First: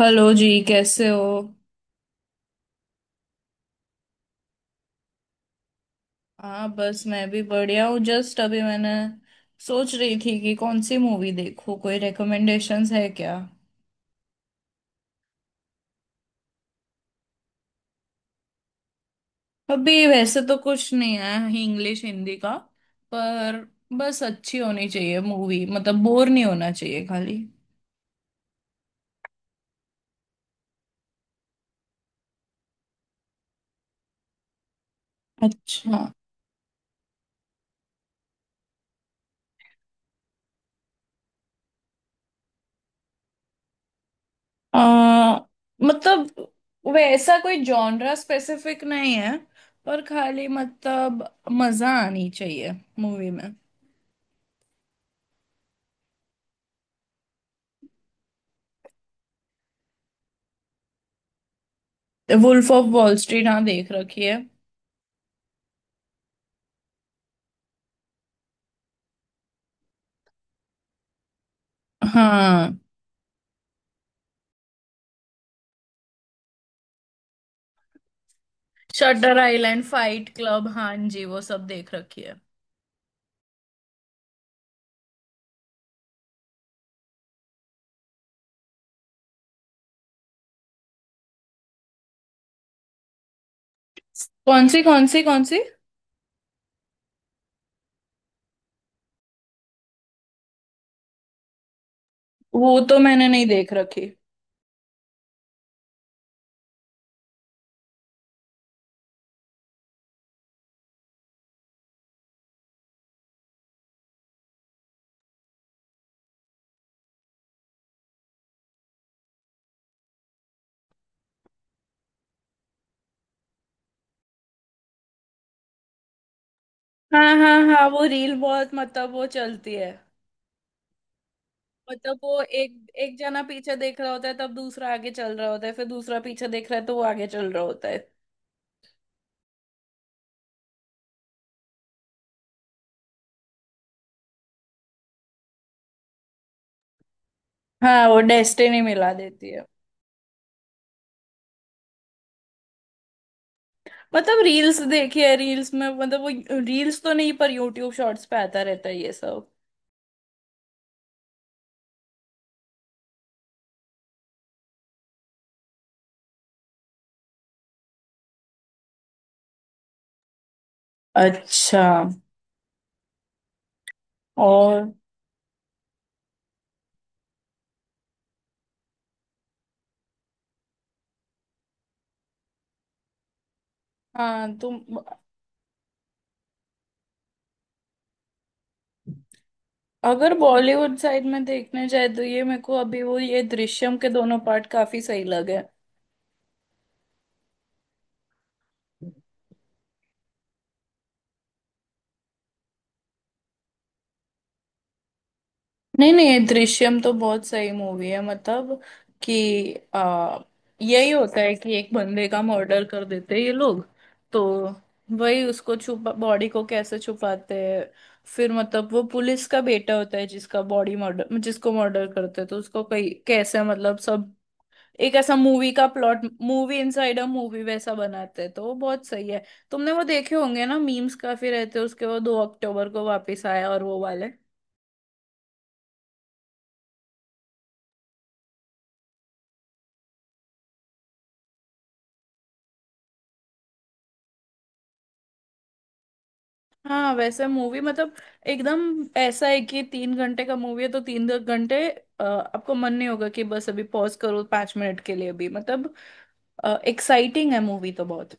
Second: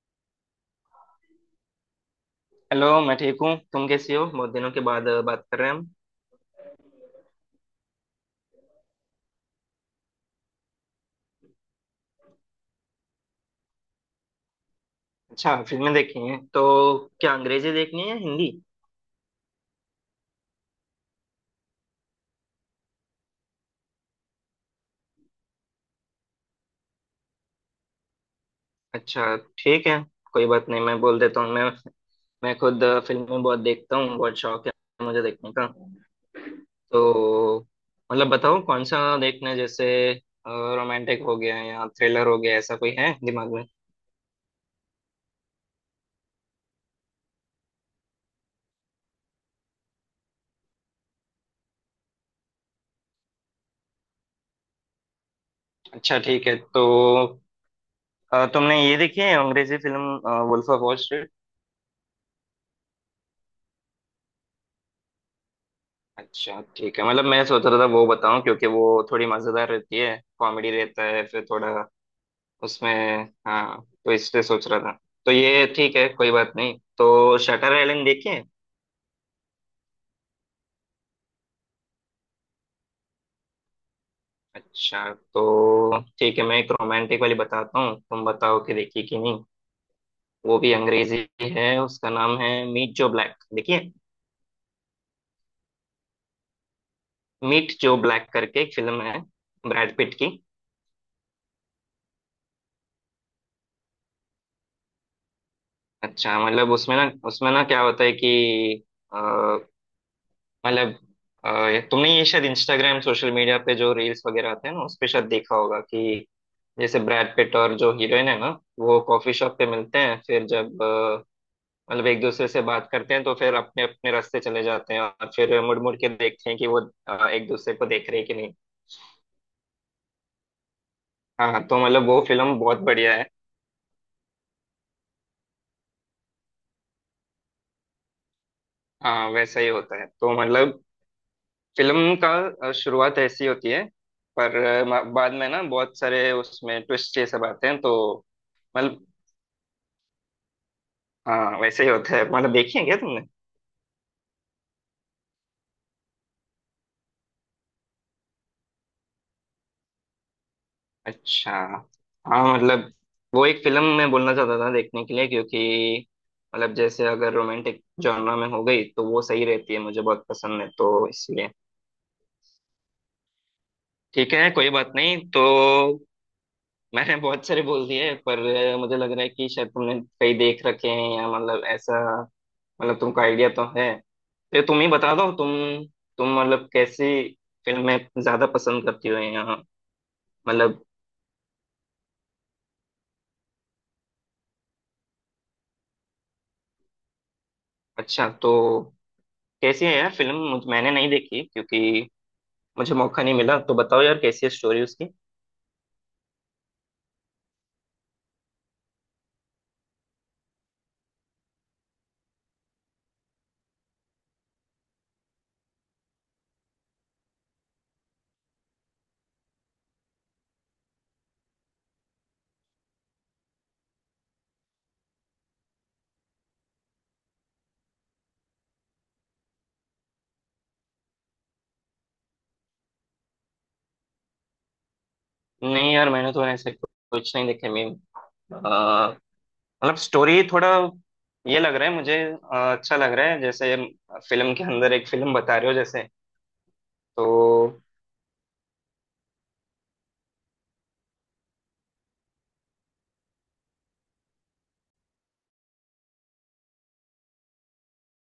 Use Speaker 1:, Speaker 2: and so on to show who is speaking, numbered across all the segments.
Speaker 1: Hello जी कैसे हो।
Speaker 2: हेलो। मैं ठीक हूँ, तुम कैसी हो? बहुत दिनों के बाद बात कर रहे हैं हम।
Speaker 1: हाँ बस मैं भी बढ़िया हूँ। जस्ट अभी मैंने सोच रही थी कि कौन सी मूवी देखूँ, कोई रिकमेंडेशंस है क्या।
Speaker 2: अच्छा, फिल्में देखी हैं तो? क्या अंग्रेजी देखनी है या हिंदी?
Speaker 1: अभी वैसे तो कुछ नहीं है इंग्लिश हिंदी का, पर बस अच्छी होनी चाहिए मूवी, मतलब बोर नहीं होना चाहिए खाली।
Speaker 2: अच्छा ठीक है, कोई बात नहीं, मैं बोल देता हूँ। मैं खुद फिल्में बहुत देखता हूँ, बहुत शौक है मुझे देखने का।
Speaker 1: अच्छा।
Speaker 2: तो मतलब बताओ कौन सा देखना है, जैसे रोमांटिक हो गया या थ्रिलर हो गया, ऐसा कोई है दिमाग में?
Speaker 1: आ, मतलब वैसा कोई जॉनरा स्पेसिफिक नहीं है, पर खाली मतलब मजा आनी चाहिए मूवी में।
Speaker 2: अच्छा ठीक है। तो तुमने ये देखी है अंग्रेजी film wolf of wall?
Speaker 1: Wolf of wall street, हाँ देख रखी है।
Speaker 2: अच्छा ठीक है, मतलब मैं सोच रहा था वो बताऊं क्योंकि वो थोड़ी मजेदार रहती है, कॉमेडी रहता है फिर थोड़ा
Speaker 1: हाँ।
Speaker 2: उसमें। हाँ तो इसलिए सोच रहा था। तो ये ठीक है, कोई बात नहीं, तो शटर आइलैंड देखिए।
Speaker 1: शटर आइलैंड, फाइट क्लब, हाँ जी वो सब देख रखी है।
Speaker 2: अच्छा तो ठीक है, मैं एक रोमांटिक वाली बताता हूँ, तुम बताओ कि देखिए कि नहीं। वो भी अंग्रेजी है, उसका नाम है मीट जो ब्लैक, देखिए।
Speaker 1: कौन सी कौन सी कौन सी?
Speaker 2: मीट जो ब्लैक करके एक फिल्म है, ब्रैड पिट की।
Speaker 1: वो तो मैंने नहीं देख रखी।
Speaker 2: अच्छा मतलब उसमें ना, उसमें ना क्या होता है कि, मतलब तुमने ये शायद इंस्टाग्राम सोशल मीडिया पे जो रील्स वगैरह आते हैं ना, उस पे शायद देखा होगा कि जैसे ब्रैड पिट और जो हीरोइन है ना, वो कॉफी शॉप पे मिलते हैं, फिर जब मतलब एक दूसरे से बात करते हैं तो फिर अपने अपने रास्ते चले जाते हैं, और फिर मुड़ मुड़ के देखते हैं कि वो
Speaker 1: हाँ
Speaker 2: एक
Speaker 1: हाँ
Speaker 2: दूसरे को
Speaker 1: हाँ, वो
Speaker 2: देख रहे हैं कि
Speaker 1: रील
Speaker 2: नहीं।
Speaker 1: बहुत, मतलब वो चलती है।
Speaker 2: हाँ तो मतलब
Speaker 1: मतलब
Speaker 2: वो
Speaker 1: वो
Speaker 2: फिल्म बहुत
Speaker 1: एक
Speaker 2: बढ़िया
Speaker 1: एक
Speaker 2: है।
Speaker 1: जना पीछे देख रहा होता है तब दूसरा आगे चल रहा होता है, फिर दूसरा पीछे देख रहा है तो वो आगे चल रहा होता है।
Speaker 2: हाँ वैसा ही होता है, तो मतलब फिल्म का शुरुआत ऐसी होती है, पर बाद में ना बहुत सारे उसमें ट्विस्ट ये सब आते हैं
Speaker 1: हाँ, वो
Speaker 2: तो
Speaker 1: डेस्टिनी
Speaker 2: मतलब।
Speaker 1: मिला देती है।
Speaker 2: हाँ वैसे ही होता है, मतलब देखी है क्या तुमने?
Speaker 1: मतलब रील्स देखी है, रील्स में मतलब वो, रील्स तो नहीं पर यूट्यूब शॉर्ट्स पे आता रहता है ये सब।
Speaker 2: अच्छा हाँ मतलब वो एक फिल्म मैं बोलना चाहता था देखने के लिए, क्योंकि मतलब जैसे अगर रोमांटिक जॉनर में हो गई तो वो सही रहती है, मुझे बहुत पसंद है तो इसलिए।
Speaker 1: अच्छा।
Speaker 2: ठीक है कोई
Speaker 1: और
Speaker 2: बात नहीं। तो मैंने बहुत सारे बोल दिए, पर मुझे लग रहा है कि शायद तुमने कई देख रखे हैं, या मतलब ऐसा, मतलब तुमको आइडिया तो है।
Speaker 1: हाँ
Speaker 2: तो तुम
Speaker 1: तुम।
Speaker 2: ही बता दो, तुम मतलब कैसी फिल्में ज्यादा पसंद करती हो, या
Speaker 1: अगर
Speaker 2: मतलब।
Speaker 1: बॉलीवुड साइड में देखने जाए तो ये मेरे को अभी वो ये दृश्यम के दोनों पार्ट काफी सही लगे।
Speaker 2: अच्छा तो कैसी है यार फिल्म, मैंने नहीं देखी क्योंकि मुझे मौका नहीं मिला, तो बताओ यार कैसी है स्टोरी उसकी।
Speaker 1: नहीं नहीं, ये दृश्यम तो बहुत सही मूवी है। मतलब कि आ, यही होता है कि एक बंदे का मर्डर कर देते हैं ये लोग, तो वही उसको छुपा, बॉडी को कैसे छुपाते हैं, फिर मतलब वो पुलिस का बेटा होता है जिसका बॉडी मर्डर, जिसको मर्डर करते हैं तो उसको कई कैसे मतलब सब। एक ऐसा मूवी का plot, movie inside a movie वैसा बनाते हैं तो वो बहुत सही है। तुमने वो देखे होंगे ना मीम्स काफी रहते हैं उसके, वो 2 अक्टूबर को वापस आया और वो वाले।
Speaker 2: नहीं यार मैंने तो ऐसे कुछ नहीं देखे। मैं अ, मतलब स्टोरी थोड़ा ये लग रहा है मुझे, अच्छा लग रहा है जैसे फिल्म के अंदर एक फिल्म बता रहे हो जैसे।
Speaker 1: हाँ वैसे मूवी
Speaker 2: तो
Speaker 1: मतलब एकदम ऐसा है कि 3 घंटे का मूवी है तो 3 घंटे आपको मन नहीं होगा कि बस अभी पॉज करो 5 मिनट के लिए भी, मतलब एक्साइटिंग है मूवी तो बहुत।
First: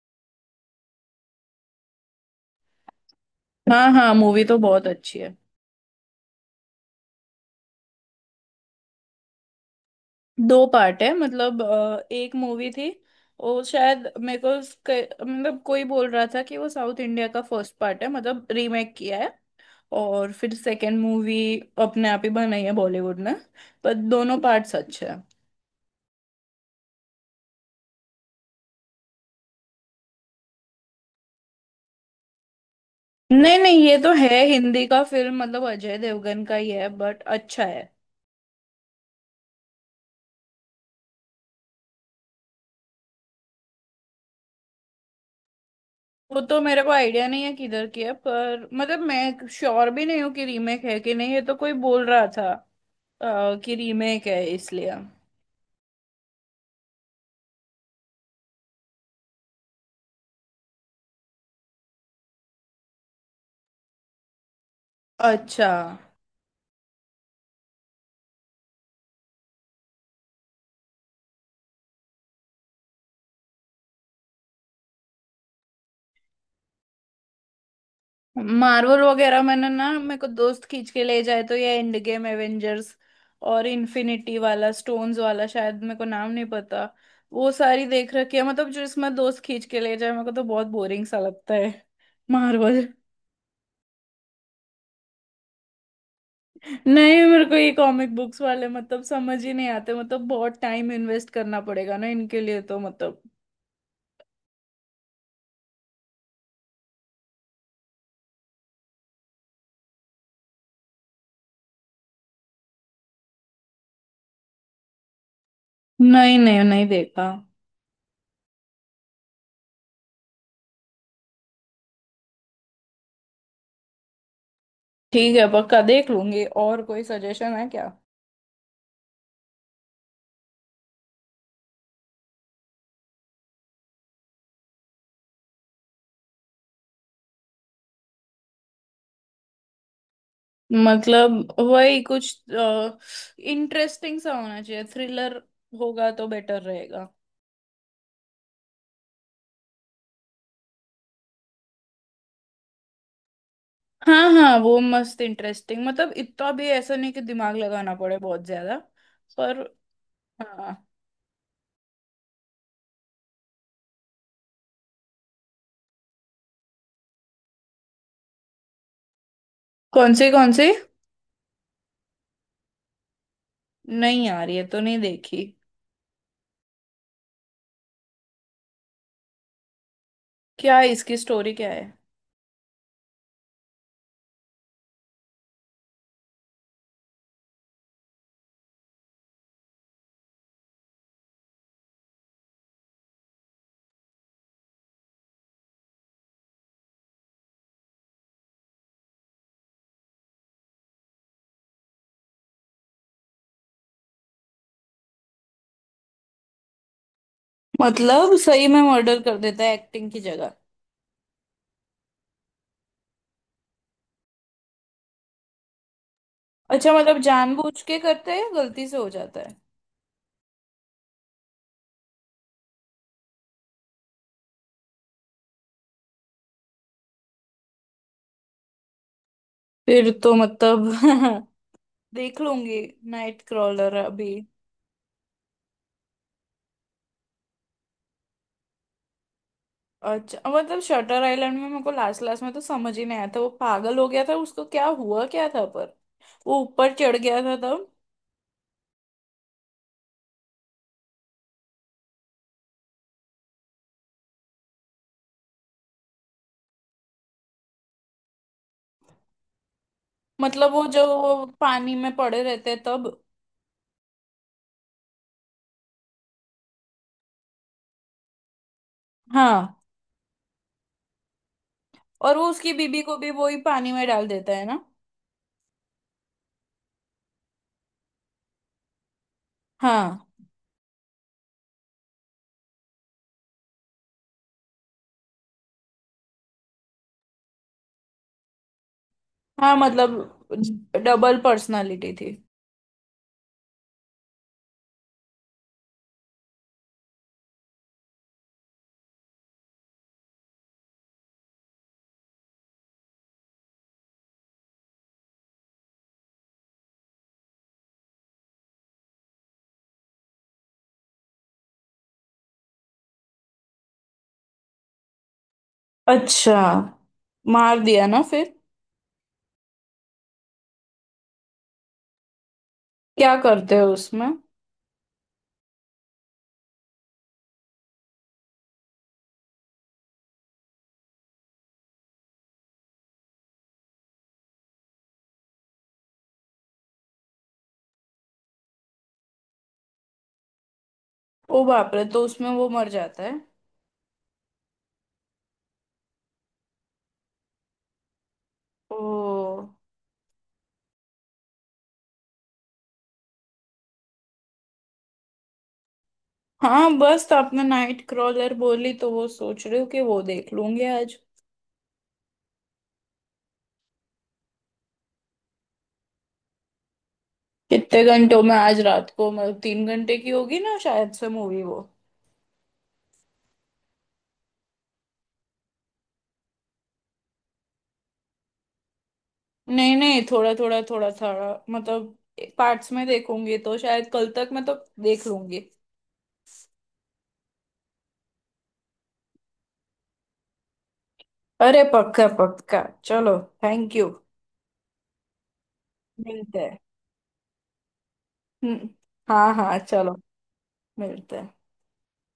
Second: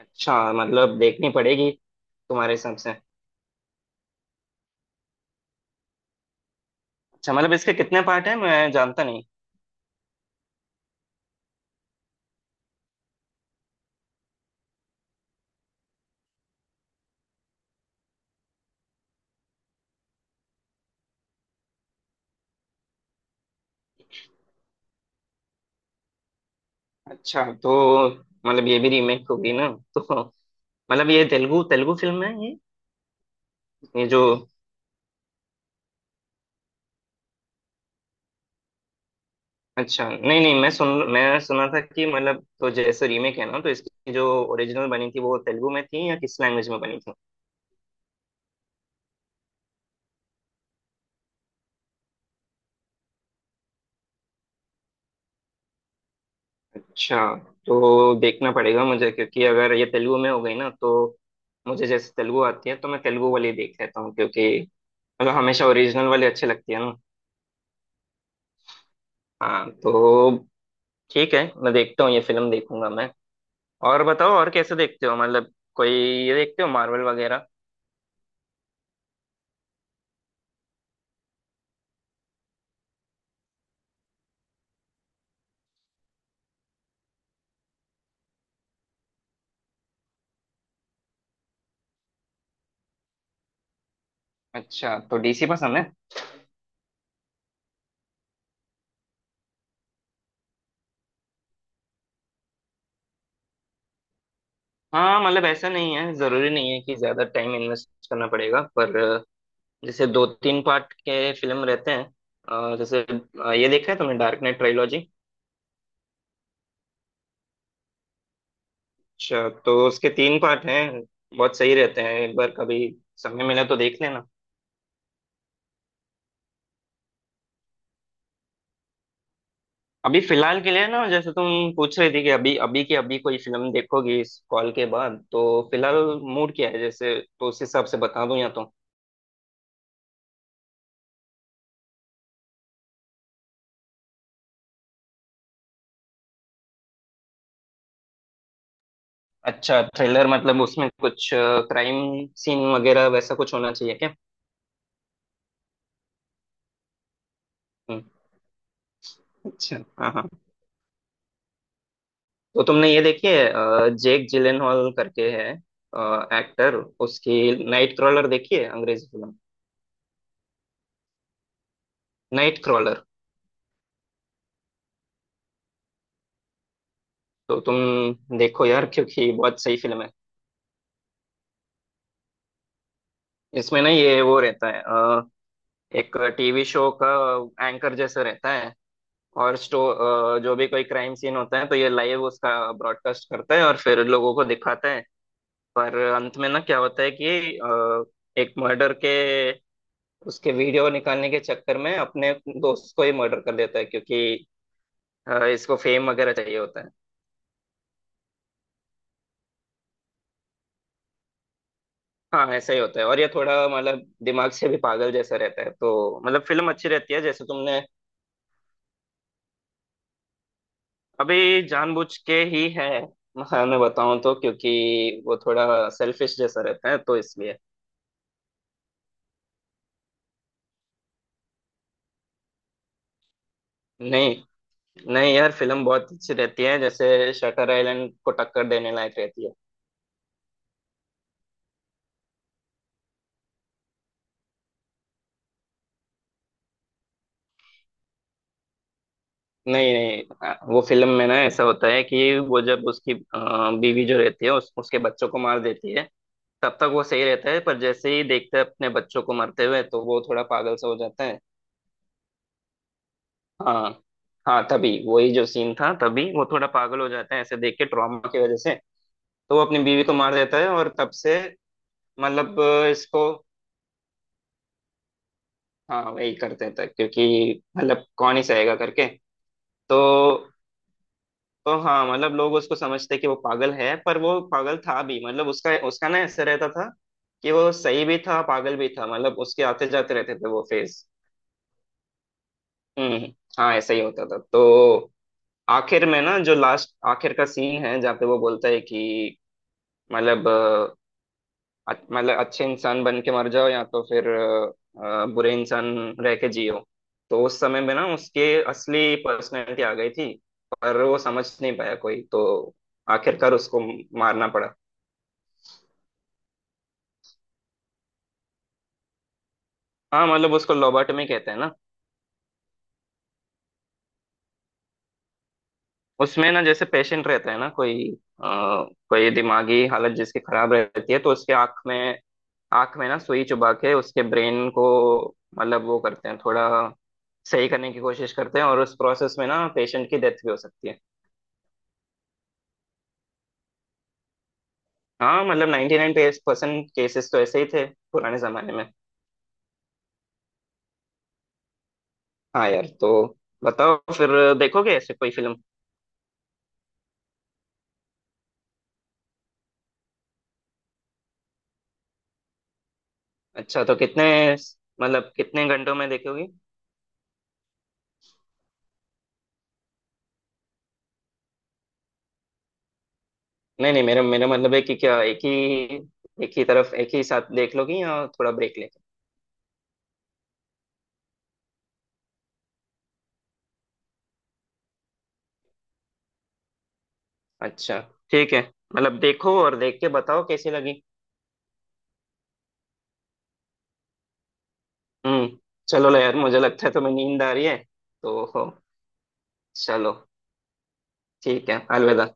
Speaker 2: अच्छा मतलब देखनी पड़ेगी तुम्हारे हिसाब से।
Speaker 1: हाँ हाँ, मूवी तो बहुत अच्छी है।
Speaker 2: अच्छा मतलब इसके कितने पार्ट हैं, मैं जानता नहीं।
Speaker 1: 2 पार्ट है, मतलब एक मूवी थी, वो शायद मेरे को मतलब कोई बोल रहा था कि वो साउथ इंडिया का फर्स्ट पार्ट है, मतलब रीमेक किया है, और फिर सेकंड मूवी अपने आप ही बनाई है बॉलीवुड ने। पर दोनों पार्ट्स अच्छे हैं।
Speaker 2: अच्छा तो मतलब ये भी रीमेक होगी ना तो मतलब ये तेलुगु तेलुगु फिल्म है ये?
Speaker 1: नहीं नहीं, ये
Speaker 2: ये
Speaker 1: तो
Speaker 2: जो,
Speaker 1: है हिंदी का फिल्म, मतलब अजय देवगन का ही है बट अच्छा है।
Speaker 2: अच्छा नहीं नहीं, मैं सुना था कि मतलब, तो जैसे रीमेक है ना, तो इसकी जो ओरिजिनल बनी थी वो तेलुगु में थी या
Speaker 1: वो
Speaker 2: किस
Speaker 1: तो
Speaker 2: लैंग्वेज में
Speaker 1: मेरे को
Speaker 2: बनी थी?
Speaker 1: आइडिया नहीं है किधर की है, पर मतलब मैं श्योर भी नहीं हूँ कि रीमेक है कि नहीं, ये तो कोई बोल रहा था कि रीमेक है इसलिए।
Speaker 2: अच्छा तो देखना पड़ेगा मुझे क्योंकि अगर ये तेलुगु में हो गई ना तो, मुझे जैसे तेलुगु आती है तो मैं तेलुगु वाली देख लेता हूँ, क्योंकि मतलब हमेशा
Speaker 1: अच्छा।
Speaker 2: ओरिजिनल वाली अच्छी लगती है ना। हाँ तो ठीक है, मैं देखता हूँ ये फिल्म, देखूंगा मैं। और बताओ, और कैसे देखते हो, मतलब कोई, ये देखते हो मार्वल वगैरह?
Speaker 1: मार्वल वगैरह मैंने ना, मेरे को दोस्त खींच के ले जाए तो ये एंड गेम, एवेंजर्स और इन्फिनिटी वाला स्टोन्स वाला, शायद मेरे को नाम नहीं पता, वो सारी देख रखी है। मतलब जो इसमें दोस्त खींच के ले जाए मेरे को, तो बहुत बोरिंग सा लगता है मार्वल।
Speaker 2: अच्छा तो डीसी पसंद है?
Speaker 1: नहीं, मेरे को ये कॉमिक बुक्स वाले मतलब समझ ही नहीं आते, मतलब बहुत टाइम इन्वेस्ट करना पड़ेगा ना इनके लिए, तो मतलब।
Speaker 2: हाँ मतलब ऐसा नहीं है, जरूरी नहीं है कि ज्यादा टाइम इन्वेस्ट करना पड़ेगा, पर जैसे दो तीन पार्ट के फिल्म रहते हैं, जैसे ये देखा है तुमने डार्क नाइट ट्रायोलॉजी?
Speaker 1: नहीं नहीं नहीं देखा।
Speaker 2: अच्छा तो उसके तीन पार्ट हैं, बहुत सही रहते हैं, एक बार कभी समय मिला तो देख लेना।
Speaker 1: ठीक है, पक्का देख लूंगी। और कोई सजेशन है क्या?
Speaker 2: अभी फिलहाल के लिए ना, जैसे तुम पूछ रही थी कि अभी अभी की अभी कोई फिल्म देखोगी इस कॉल के बाद तो, फिलहाल मूड क्या है जैसे तो उस हिसाब से बता दूं, या तो।
Speaker 1: मतलब वही कुछ इंटरेस्टिंग सा होना चाहिए, थ्रिलर होगा तो बेटर रहेगा।
Speaker 2: अच्छा थ्रिलर, मतलब उसमें कुछ क्राइम सीन वगैरह वैसा कुछ होना चाहिए क्या?
Speaker 1: हाँ हाँ, वो मस्त इंटरेस्टिंग, मतलब इतना भी ऐसा नहीं कि दिमाग लगाना
Speaker 2: हम्म।
Speaker 1: पड़े बहुत ज्यादा, पर।
Speaker 2: अच्छा हाँ हाँ।
Speaker 1: हाँ।
Speaker 2: तो तुमने ये देखी है जेक जिलेनहॉल करके है एक्टर, उसकी नाइट क्रॉलर देखी है अंग्रेजी फिल्म?
Speaker 1: कौन सी कौन सी?
Speaker 2: Night crawler.
Speaker 1: नहीं यार, ये तो नहीं देखी।
Speaker 2: तो तुम देखो यार क्योंकि बहुत सही फिल्म है।
Speaker 1: क्या है इसकी स्टोरी, क्या है?
Speaker 2: इसमें ना ये वो रहता है एक टीवी शो का एंकर जैसा रहता है, और जो भी कोई क्राइम सीन होता है तो ये लाइव उसका ब्रॉडकास्ट करता है और फिर लोगों को दिखाता है। पर अंत में ना क्या होता है कि एक मर्डर के उसके वीडियो निकालने के चक्कर में अपने दोस्त को ही मर्डर कर देता है, क्योंकि इसको फेम वगैरह चाहिए होता है।
Speaker 1: मतलब सही में मर्डर कर देता है एक्टिंग की जगह?
Speaker 2: हाँ ऐसा ही होता है, और ये थोड़ा मतलब दिमाग से भी पागल जैसा रहता है, तो मतलब फिल्म अच्छी
Speaker 1: अच्छा,
Speaker 2: रहती है
Speaker 1: मतलब
Speaker 2: जैसे तुमने।
Speaker 1: जानबूझ के करते हैं या गलती से हो जाता है?
Speaker 2: अभी जानबूझ के ही है, हाँ, मैं बताऊं तो क्योंकि वो थोड़ा सेल्फिश जैसा रहता है, तो इसलिए।
Speaker 1: फिर तो मतलब देख लूंगी नाइट क्रॉलर अभी।
Speaker 2: नहीं नहीं यार फिल्म बहुत अच्छी रहती है, जैसे शटर आइलैंड को टक्कर देने लायक रहती है।
Speaker 1: अच्छा, मतलब शटर आइलैंड में मेरे को लास्ट लास्ट में तो समझ ही नहीं आया था, वो पागल हो गया था, उसको क्या हुआ क्या था, पर वो ऊपर चढ़ गया था तब।
Speaker 2: नहीं नहीं, वो फिल्म में ना ऐसा होता है कि वो जब उसकी बीवी जो रहती है उसके बच्चों को मार देती है, तब तक वो सही रहता है, पर जैसे ही देखता है अपने बच्चों को मरते हुए तो वो थोड़ा पागल
Speaker 1: मतलब
Speaker 2: सा
Speaker 1: वो
Speaker 2: हो
Speaker 1: जो
Speaker 2: जाता है।
Speaker 1: वो पानी में पड़े रहते हैं तब?
Speaker 2: हाँ हाँ तभी वही जो सीन था, तभी वो थोड़ा पागल हो जाता है ऐसे देख के, ट्रॉमा की वजह से। तो वो अपनी
Speaker 1: हाँ।
Speaker 2: बीवी को मार देता है और तब से
Speaker 1: और वो
Speaker 2: मतलब
Speaker 1: उसकी बीबी को
Speaker 2: इसको।
Speaker 1: भी वही पानी में डाल देता है ना?
Speaker 2: हाँ वही कर देता है, क्योंकि मतलब कौन ही सहेगा करके। तो
Speaker 1: हाँ।
Speaker 2: तो हाँ मतलब लोग उसको समझते कि वो पागल है, पर वो पागल था भी, मतलब उसका उसका ना ऐसे रहता था कि वो सही भी था पागल भी था, मतलब उसके
Speaker 1: हाँ
Speaker 2: आते जाते
Speaker 1: मतलब
Speaker 2: रहते थे वो फेज।
Speaker 1: डबल पर्सनालिटी थी।
Speaker 2: हम्म हम्म। हाँ ऐसा ही होता था। तो आखिर में ना जो लास्ट आखिर का सीन है, जहाँ पे वो बोलता है कि मतलब, मतलब अच्छे इंसान बन के मर जाओ, या तो फिर बुरे इंसान रह के जियो। तो उस समय में ना उसके असली पर्सनैलिटी आ गई थी, पर वो समझ नहीं पाया कोई, तो आखिरकार उसको मारना पड़ा।
Speaker 1: अच्छा, मार दिया ना फिर?
Speaker 2: हाँ मतलब उसको लोबोटमी कहते हैं ना।
Speaker 1: क्या करते हैं उसमें?
Speaker 2: उसमें ना जैसे पेशेंट रहता है ना कोई अ, कोई दिमागी हालत जिसकी खराब रहती है, तो उसके आंख में ना सुई चुबा के उसके ब्रेन को मतलब वो करते हैं थोड़ा, सही करने की कोशिश करते हैं, और उस प्रोसेस में ना पेशेंट की डेथ भी हो सकती है।
Speaker 1: ओ बाप रे, तो उसमें वो मर जाता है?
Speaker 2: हाँ मतलब 99% केसेस तो ऐसे ही थे पुराने जमाने में।
Speaker 1: ओ।
Speaker 2: हाँ यार। तो बताओ फिर, देखोगे ऐसे कोई फिल्म?
Speaker 1: हाँ बस तो आपने नाइट क्रॉलर बोली, तो वो सोच रही हूँ कि वो देख लूंगी आज।
Speaker 2: अच्छा तो कितने मतलब कितने घंटों में देखोगी?
Speaker 1: कितने घंटों में? आज रात को, मतलब 3 घंटे की होगी ना शायद से मूवी वो।
Speaker 2: नहीं नहीं, मेरा मेरा मतलब है कि क्या एक ही तरफ, एक ही साथ देख लोगी या थोड़ा ब्रेक लेके?
Speaker 1: नहीं नहीं, थोड़ा थोड़ा थोड़ा थोड़ा, मतलब पार्ट्स में देखूंगी, तो शायद कल तक मैं तो देख लूंगी।
Speaker 2: अच्छा ठीक है, मतलब देखो और देख के बताओ कैसी लगी।
Speaker 1: अरे पक्का पक्का, चलो, थैंक यू।
Speaker 2: हम्म। चलो यार,
Speaker 1: मिलते
Speaker 2: मुझे
Speaker 1: हैं।
Speaker 2: लगता है तुम्हें नींद आ रही है तो,
Speaker 1: हम्म, हाँ हाँ
Speaker 2: चलो,
Speaker 1: चलो। मिलते हैं।
Speaker 2: ठीक है, अलविदा।